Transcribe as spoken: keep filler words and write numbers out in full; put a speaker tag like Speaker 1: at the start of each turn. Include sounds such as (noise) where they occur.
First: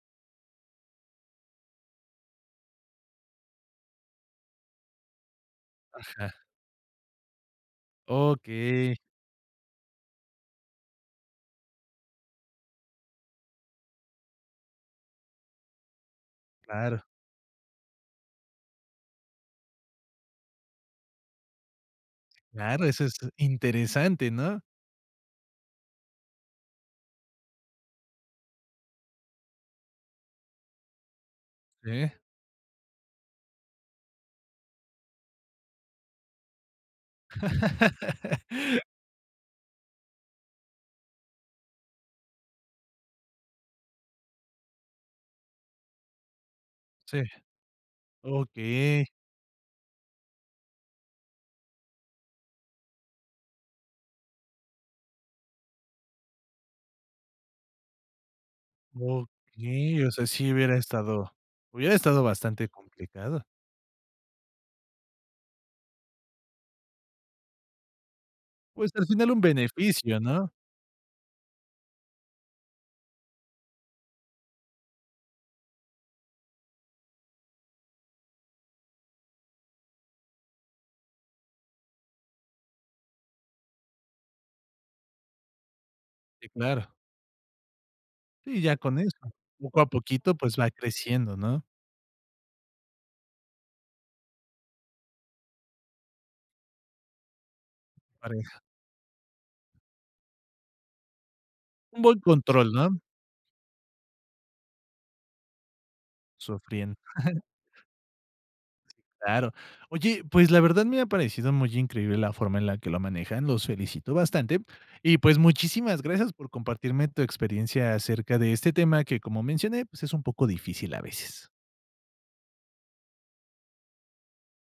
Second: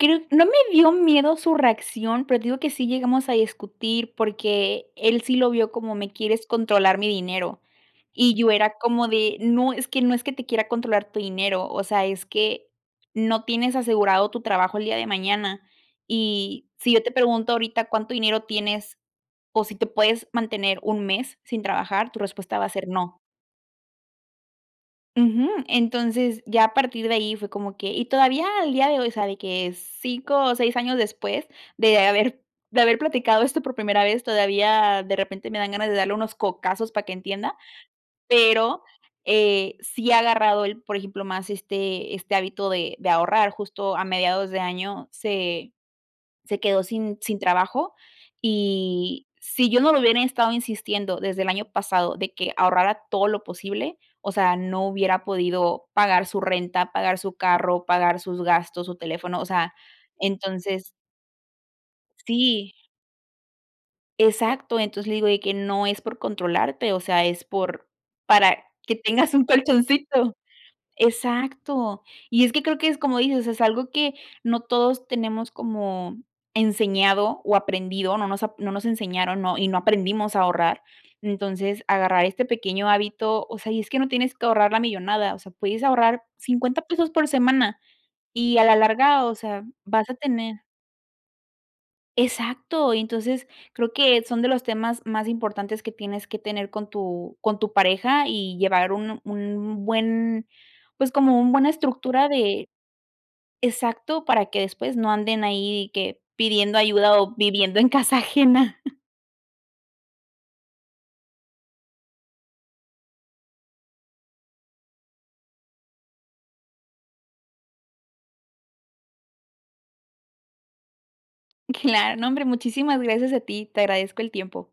Speaker 1: Creo No me dio miedo su reacción, pero te digo que sí llegamos a discutir, porque él sí lo vio como: "Me
Speaker 2: Ajá.
Speaker 1: quieres controlar mi dinero", y yo era
Speaker 2: Okey.
Speaker 1: como de: "No, es que no es que te quiera controlar tu dinero, o sea, es que no tienes asegurado tu trabajo el día de mañana, y si
Speaker 2: Claro.
Speaker 1: yo te pregunto ahorita cuánto dinero tienes o si te puedes mantener un mes sin trabajar, tu respuesta va a
Speaker 2: Claro,
Speaker 1: ser
Speaker 2: eso es
Speaker 1: no".
Speaker 2: interesante, ¿no?
Speaker 1: Ujú, entonces ya a partir de ahí fue como que y todavía al día de hoy, ¿sabe qué? cinco o seis años después de
Speaker 2: Eh.
Speaker 1: haber de haber platicado esto por primera vez, todavía de repente me dan ganas de darle unos cocazos para que entienda,
Speaker 2: (chuckles)
Speaker 1: pero, eh, sí ha agarrado el, por ejemplo, más este este hábito de de ahorrar, justo a mediados de año se se quedó sin
Speaker 2: Sí,
Speaker 1: sin trabajo,
Speaker 2: okey.
Speaker 1: y si yo no lo hubiera estado insistiendo desde el año pasado de que ahorrara todo lo posible, o sea, no hubiera podido pagar su renta, pagar su carro, pagar sus gastos, su teléfono, o sea,
Speaker 2: Okey, o sea, sí hubiera
Speaker 1: entonces
Speaker 2: estado hubiera estado bastante
Speaker 1: Sí.
Speaker 2: complicado,
Speaker 1: Exacto, entonces le digo: "De que no es por controlarte, o sea, es por para
Speaker 2: Pues,
Speaker 1: que
Speaker 2: al final,
Speaker 1: tengas
Speaker 2: un
Speaker 1: un
Speaker 2: beneficio,
Speaker 1: colchoncito"
Speaker 2: ¿no?
Speaker 1: Exacto, y es que creo que es como dices, es algo que no todos tenemos como enseñado o aprendido, no nos ap no nos enseñaron, ¿no? Y no aprendimos a ahorrar, entonces, agarrar este pequeño hábito, o sea, y es que no tienes que ahorrar la millonada, o sea, puedes ahorrar
Speaker 2: Sí,
Speaker 1: cincuenta
Speaker 2: claro.
Speaker 1: pesos por semana, y
Speaker 2: Sí,
Speaker 1: a la
Speaker 2: ya con eso,
Speaker 1: larga, o sea,
Speaker 2: poco a
Speaker 1: vas a
Speaker 2: poquito, pues
Speaker 1: tener
Speaker 2: va creciendo, ¿no?
Speaker 1: Exacto, y entonces creo que son de los temas más importantes que tienes que tener con tu con tu pareja y
Speaker 2: Pareja.
Speaker 1: llevar un un buen, pues, como un buena
Speaker 2: Un buen
Speaker 1: estructura de
Speaker 2: control, ¿no?
Speaker 1: exacto, para que después no anden ahí que pidiendo
Speaker 2: Sufrían.
Speaker 1: ayuda o
Speaker 2: (chuckles)
Speaker 1: viviendo en casa ajena.
Speaker 2: Claro. Oye, pues la verdad me ha parecido muy increíble la forma en la que lo manejan, los felicito bastante. Y, pues, muchísimas gracias por compartirme tu experiencia acerca de este tema que, como mencioné, pues es un poco difícil a veces.
Speaker 1: Claro, no, hombre, muchísimas gracias a ti, te agradezco el tiempo.